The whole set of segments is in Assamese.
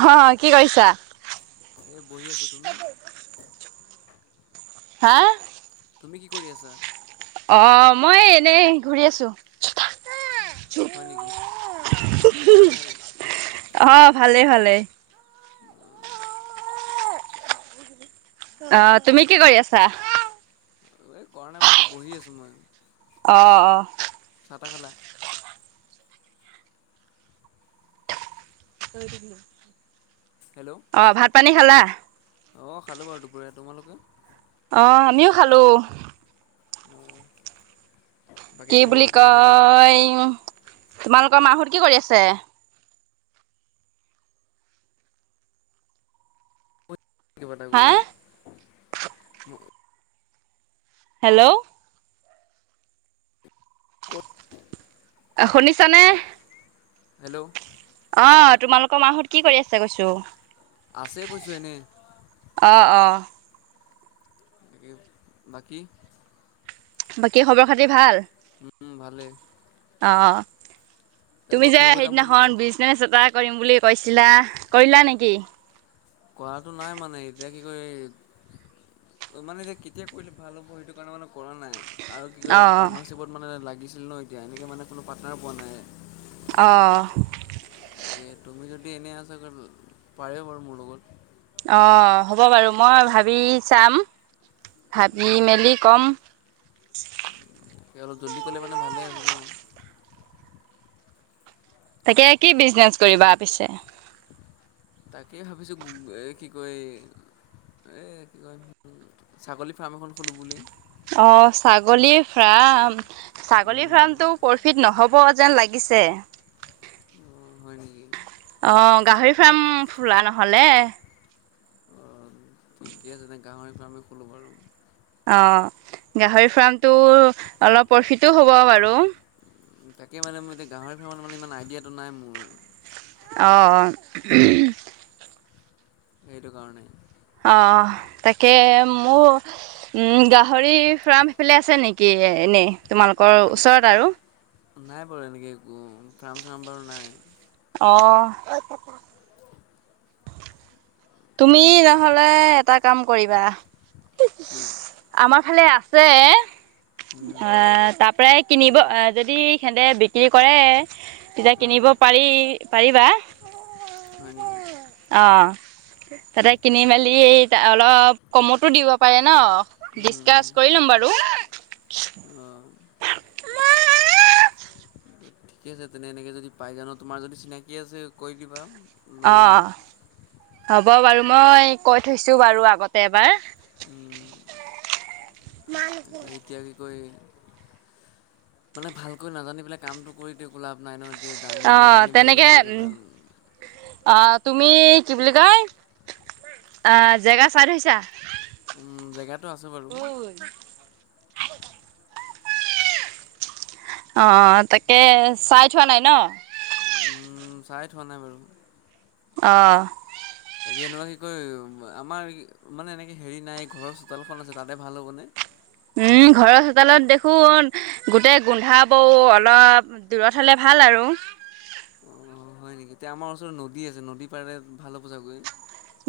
অ', কি কৰিছা? এ বহি আছোঁ, তুমি? হা? তুমি কি কৰি আছা? অ', মই এনেই ঘূৰি আছোঁ। হয় নেকি, বাকী খবৰ খাতি ভালেই? অ', ভালে, ভালে। অ, অ', তুমি কি কৰি আছা? এই কৰা নাই বাৰু আকৌ বহি আছোঁ মই। অ', অ'। চাহ তাহ খালা? অ', ভাত পানী খালা? অ', খালোঁ বাৰু দুপৰীয়া, তোমালোকে? অ', আমিও খালোঁ। অ'। কি বুলি কয় তোমালোকৰ মাহঁত কি কৰি আছে? কিবা এটা হা কৰি হেল্ল'। ক'ত? আ শুনিছা নে? হেল্লৌ' অঁ' তোমালোকৰ মাঁ হত কি কৰি আছে কৈছো? আছে কৈছো এনেই। অঁ অঁ' তাকে বাকী, - বাকী খবৰ খাতি ভাল? উম' ভালেই। অঁ তাই তুমি ক'ৰবাত যে ফুৰিব যাম বুলি সেইদিনাখন বিজ- বিজনেছ এটা কৰিম বুলি কৈছিলা, কৰিলা নেকি? কৰাটো নাই মানে, এতিয়া কি কৰি- মানে এতিয়া কেতিয়া কৰিলে ভাল হ'ব? সেইটো কাৰণে মানে কৰা নাই। আৰু কি কয় অ পাৰ্টনাৰশ্বিপত মানে লাগিছিল ন এতিয়া এনেকে মানে কোনো পাৰ্টনাৰ পোৱা নাই। অঁ' গতিকে, তুমি যদি এনেই আছা পাৰে বাৰু মোৰ লগত। অঁ হ'ব বাৰু মই ভাবি চাম, ভাবি মেলি ক'ম। সে অলপ জল্দি কৰিলে মানে ভালে আছিল ন। তাকে কি বিজনেচ কৰিবা পিছে? [inaudible] তাকেই ভাবিছোঁ কি কয় এ এ কি কয়- ছাগলী ফাৰ্ম এখন খোলোঁ বুলি। অঁ' ছাগলী ফাৰ্ম ছাগলী ফাৰ্মটো- প্ৰফিট নহ'ব যেন লাগিছে। অঁ হয় নেকি? অঁ' গাহৰি ফাৰ্ম খোলা নহ'লে। অঁ ঠিকে আছে তেন্তে গাহৰি ফাৰ্মেই খোলোঁ বাৰু। অঁ' গাহৰি ফাৰ্মটো অলপ প্ৰফিটো হ'ব বাৰু। তাকে মানে মোৰ এতিয়া গাহৰি ফাৰ্মত মানে ইমান আইডিয়াটো নাই মোৰ। অ' অ' সেইটো কাৰণে। অঁ তাকে মোৰ- উম' গাহৰি ফাৰ্ম সেইফালে আছে নেকি এনেই তোমালোকৰ ওচৰত আৰু? নাই বাৰু এনেকে একো ফাৰ্ম চাৰ্ম বাৰু নাই। অঁ' [inaudible] তুমি তাকে নহ'লে এটা কাম কৰিবা। কি আমাৰ ফালে আছে, আ তা পাই কিনিব আ যদি হেঁতে- বিক্ৰী কৰে, তেতিয়া অঁ কিনিব পাৰি পাৰিবা। হয় নেকি অঁ' তাতে কিনি মেলি অলপ কমতো দিব পাৰে ন। ডিচকাচ কৰি লম বাৰু। অঁ' [unintelligible] ঠিকে আছে তেনে এনেকে যদি পাই যাওঁ ন তোমাৰ যদি চিনাকি আছে কৰি দিবা। লৈ অঁ আনিম অঁ হ'ব বাৰু মই কৈ থৈছো বাৰু আগতে এবাৰ। উম তাকে এতিয়া কৈ মানে ভালকৈ নাজানি পেলাই কামটো কৰিটো একো লাভ নাই নহয়। গতিকে জানিলে অঁ জানি বুজি অলপ কৰিলে ভাল। আ তুমি কি বুলি কয় আ জেগা চাই থৈছা? উম জেগাটো আছে বাৰু। অ তাকে, চাই থোৱা নাই ন'? উ উম, চাই থোৱা নাই বাৰু। অ। তাকে এনেকুৱা কি কয় আমাৰ মানে এনেকে হেৰি নাই ঘৰৰ চোতালখন আছে তাতে ভাল হ'বনে? উম ঘৰৰ চোতালত দেখোন গোটেই গোন্ধাবও অলপ দূৰত হ'লে ভাল আৰু। অ হয় নেকি? তেতিয়া আমাৰ ওচৰত নদী আছে, নদী পাৰেত ভাল হ'ব চাগৈ?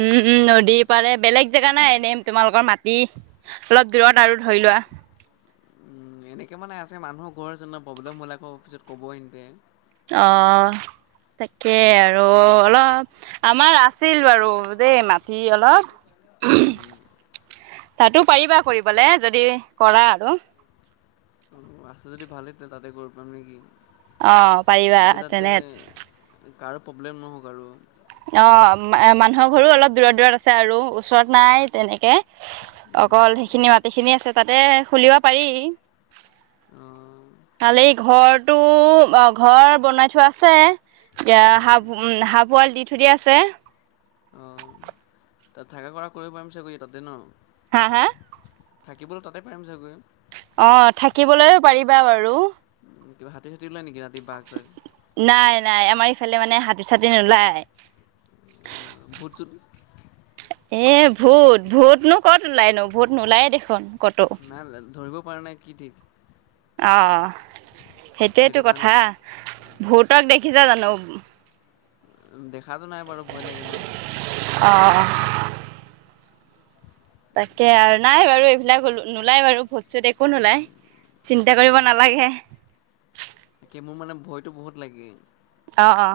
উম উম নদী পাৰে বেলেগ জেগা নাই এনেই তোমালোকৰ মাটি? অলপ দূৰত আৰু ধৰি লোৱা। উম এনেকে মানে আছে মানুহৰ ঘৰ আছে ন' প্ৰব্লেম হলে আকৌ পিছত ক'বই এনেই। অ তাকে আৰু অলপ আমাৰ আছ ছিল বাৰু দেই মাটি অলপ উহুম। উম, তাতো পাৰিবা কৰিবলৈ যদি কৰা আৰু। অঁ আছে যদি ভালেই তেতিয়া তাতে কৰি পাম নেকি? অ পাৰিবা এতিয়া তাতে তেনে কাৰো প্ৰব্লেম নহওক আৰু। অ মা মানুহৰ ঘৰো অলপ দূৰত দূৰত আছে আৰু ওচৰত নাই তেনেকে। অকল সেইখিনি মাটিখিনি আছে তাতে খুলিব পাৰি। অ। খালি ঘৰটো, অ ঘৰ বনাই থোৱা আছে। এতিয়া অঁ হাঁহ উম হাঁহ পোৱালী দি থৈ দিয়া আছে। অঁ তাত থাকা কৰা কৰিব পাৰিম চাগৈ তাতে ন? হা হা? থাকিবলৈ তাতে পাৰিম চাগৈ? অ থাকিবলৈ পাৰিবা বাৰু। উম কিবা হাতী - চাতি ওলায় নেকি ৰাতি বাঘ চাঘ? নাই নাই, আমাৰ ইফালে মানে হাতী -চাতী নোলায়। অ ভুত - চুত? এ ভূত, ভূতনো কত ওলাই নো ভূত নোলায় দেখোন কতো। না লা, ধৰিব পৰা নাই কি ঠিক। অঁ সেইটোৱেইটো সেইটো কাৰণে কথা, ভূতক দেখিছে জানো? দেখাতো নাই বাৰু ভয় লাগে ন। অহ তাকে আৰু নাই বাৰু এইবিলাকল নোলাই বাৰু ভুত। পিছত একো নোলাই, চিন্তা কৰিব নালাগে। কি মোৰ মানে ভয়টো বহুত লাগে। অ অ।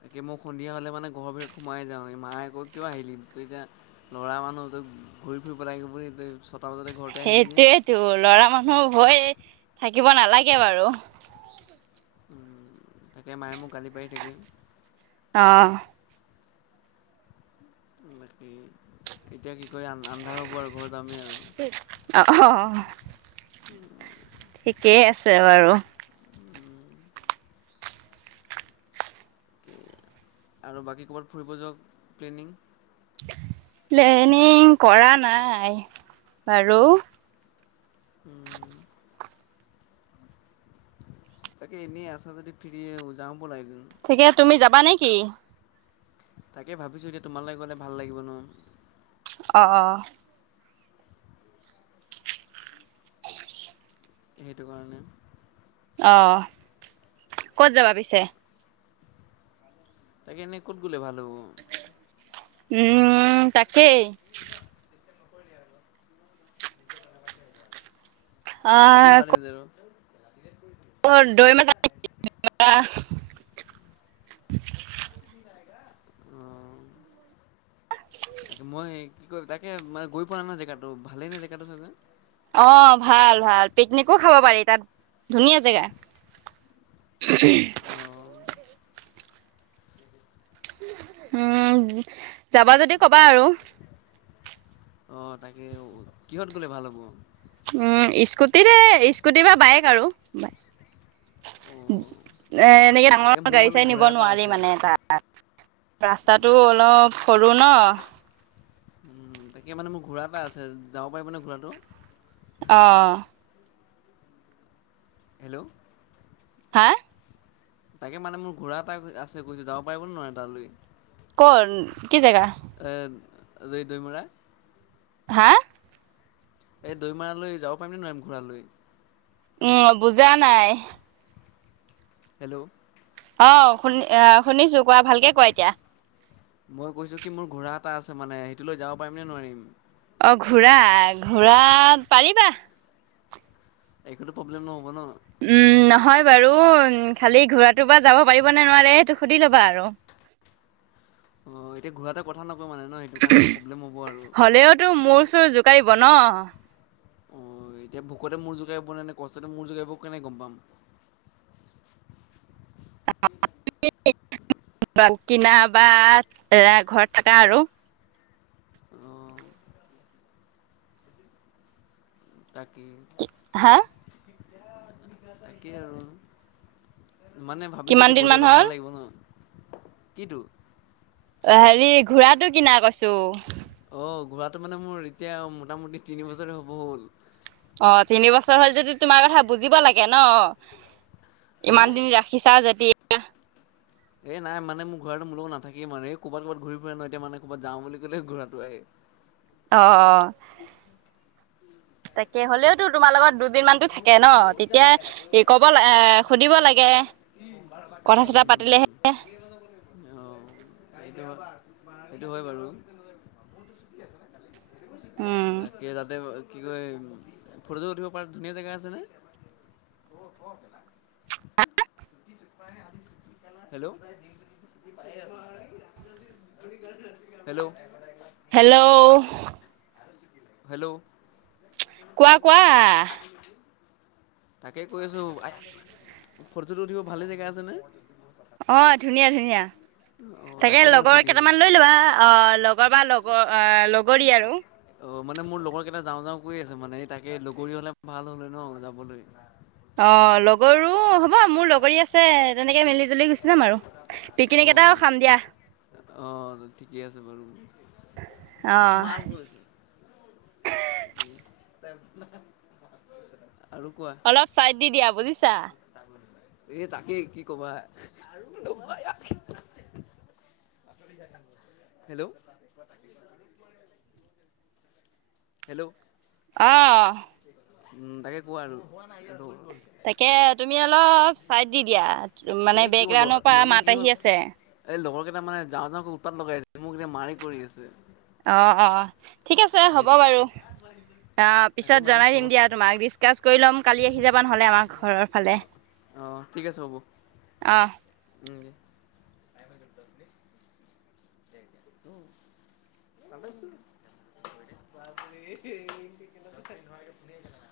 তাকে মই সন্ধিয়া হ'লে মানে ঘৰৰ ভিতৰত সোমাই যাওঁ এই মায়ে কয় কিয় আহিলিম ত এতিয়া লৰা মানুহ, ত ঘূৰি ফুৰিব লাগিব বুলি তই চ সেইটোয়েতো লৰা মানুহ ভয় থাকিব নালাগে বাৰু তাকে মায়ে মোক গালি পাৰি থাকে অ বাকী এতিয়া কি কয় আন্ধাৰ হ'ব আৰু ঘৰত যামেই আৰু অ অহ উম ঠিকেই আছে বাৰু অকে আৰু বাকী ক'ৰবাত ফুৰিব যোৱা প্লেনিং পিলেনিং কৰা নাই বাৰু উম তাকে এনেই আছা যদি ফিৰি যাও বলা এদিন ঠিকে তুমি যাবা নেকি? তাকে ভাবিছোঁ এতিয়া তোমালে গ'লে ভাল লাগিব নহয় অ সেইটো কাৰণে অ ক'ত যাবা পিছে? তাকে এনেই ক'ত গ'লে ভাল হ'ব উম তাকেই [unintelligible] পাতিম অ', পাতিম যে ৰ [unintelligible] [unintelligible] অ তাকে মই কি কয় তাকে মানে গৈ পোৱা নহয় জেগাটো ভালেই নে জেগাটো চাগে? অঁ ভাল ভাল পিকনিকো খাব পাৰি তাত ধুনীয়া জেগা [unintelligible] অঁ উম যাবা যদি কবা আৰু অ তাকে কিহত গলে ভাল হ'ব? উম স্কুটিৰে স্কুটি বা বাইক আৰু অঁ এ এনেকে এই ডাঙৰ মোৰ গাড়ী মানে চাৰি নিব ঘোঁৰা এটা নোৱাৰি আছে মানে তাত ৰাস্তাটো অলপ সৰু ন উম তাকে মানে মোৰ ঘোঁৰা এটা আছে যাব পাৰিবনে ঘোঁৰাটো? অঁ হেল্ল' হা তাকে মানে মোৰ ঘোঁৰা এটা আছে কৈছো যাব পাৰিব নোৱাৰে তালৈ কৰ কি জেগা? এ দৈ দৈমৰা হা এই দৈমাৰালৈ যাব পাৰিমনে নোৱাৰিম ঘোঁৰা লৈ উম বুজা নাই হেল্ল' অ শুনি আহ শুনিছো কোৱা ভালকে কোৱা এতিয়া মই কৈছো কি মোৰ ঘোঁৰা এটা আছে মানে সেইটো লৈ যাব পাৰিম নে নোৱাৰিম? অঁ, ঘোঁৰা, ঘোঁৰা পাৰিবা। একোতো প্ৰব্লেম নহ'ব ন! উম, নহয় বাৰু, ঘোঁৰাটো বা যাব পাৰিবনে নোৱাৰে সেইটো সুধি ল'বা আৰু। অ, এতিয়া ঘোঁৰাটোৱে কথা নকওঁ মানে ন এতিয়া। হ'লেওতো মূৰ-চুৰ জোকাৰিব ন! অ, এতিয়া ভোকতে মূৰ জোকাৰিব নে, কষ্টতে মূৰ জোকাৰিব, কেনে গম পাম? [unintelligible] কিনা বা ঘৰত থাকা আৰু। অ। তাকেই, হা তাকেই আৰু। মানে ভাবিছো কিমান এতিয়া দিন গ'লে মান অলপ ভাল হ'ল লাগিব ন। [unintelligible] অ, হেৰি ঘোঁৰাটো কিনা কৈছোঁ? অঁ, ঘোঁৰাটো মানে মোৰ এতিয়া মোটা-মুটি তিনি বছৰে হ'ব হ'ল। অ, তিনি বছৰ হ যদি, তোমাৰ কথা বুজিব লাগে ন, হা ইমান দিন ৰাখ ৰাখিছা যেদি। এই নাই মানে ঘোঁৰাটো মোৰ লগত নাথাকেই, ক'ৰবাত-ক'ৰবাত ঘূৰি ফুৰে ন, এতিয়া মানে ক'ৰবাত বুলি ক'লে ঘোঁৰাটো আহে। অ, তাকে, হ'লেওতো তোমাৰ লগত দু দিনমানটো মোৰ থাকে ন, বহুত তেতিয়া জানো খেলা তই খেলা ক'ব চাফা লা এ কৰি সুধিব লাগে। [unintelligible] অ, কথা চথা পাতিলেহে সেইটো হয় বাৰু। ছুটি আছে নে উম কালি? বাকী, তাতে কি কয়, ফটো-ছটো উঠিব পাৰা ধুনীয়া জেগা আছেনে! [unintelligible] হেল্ল'! হেল্ল'! হেল্ল'! [unintelligible] হেল্ল'! কোৱা, কোৱা? তাকে কৈ আছো, ফটো-ছটো উঠিব ভালে জেগা আছে নে? অ, ধুনীয়া-ধুনীয়া। অ' তাকে মানে লগৰ সুধি আছোঁ। কেইটামান লৈ লোৱা, অ, লগ লগৰ বা লগৰ লগৰী আৰু। অ, মানে মোৰ লগৰ কেইটা যাওঁ-যাও কৈ আছে, মানে তাকে, লগৰী হ'লে ভাল হ'লে ন যাবলৈ। অ, লগৰো হ'ব, মোৰ লগৰী আছে, তেনেকে মিলি-জুলি গুচি যাম আৰু। পিকনিক এটাও অ' খাম দিয়া। অ, ঠিকে আছে বাৰু। অ কৰিছে। আৰু কোৱা? অলপ চাইট দি দিয়া বুজিছা! এ, তাকে কি কবা? [unintelligible] হেল্ল'! হেল্ল'! অ। উম, বাকী কোৱা আৰু? তাকে, তুমি অলপ চাইড দি দিয়া, মানে এই কি হ'ল বেকগ্ৰাউণ্ডৰ পৰা মানে কি মাত হ'ল আহি আছে। এই লগৰ কেইটা মানে যাওঁ-যাওঁকৈ উটপাত লগাই আছে। মোক এতিয়া মাৰি কৰি আছে। অ, অ, ঠিক আছে, হ'ব সেইটো বাৰু! অ, তাকে পিছত মানে জনাই হ'ব দিম দিয়া তোমাক, ডিচকাচ কৰি ল'ম, কালি আহি যাবা নহ'লে আমাৰ ঘৰৰ ফালে। অ ঠিক আছে হ'ব। অঁ দনদি। কেক দিলোঁ। বাবৰে।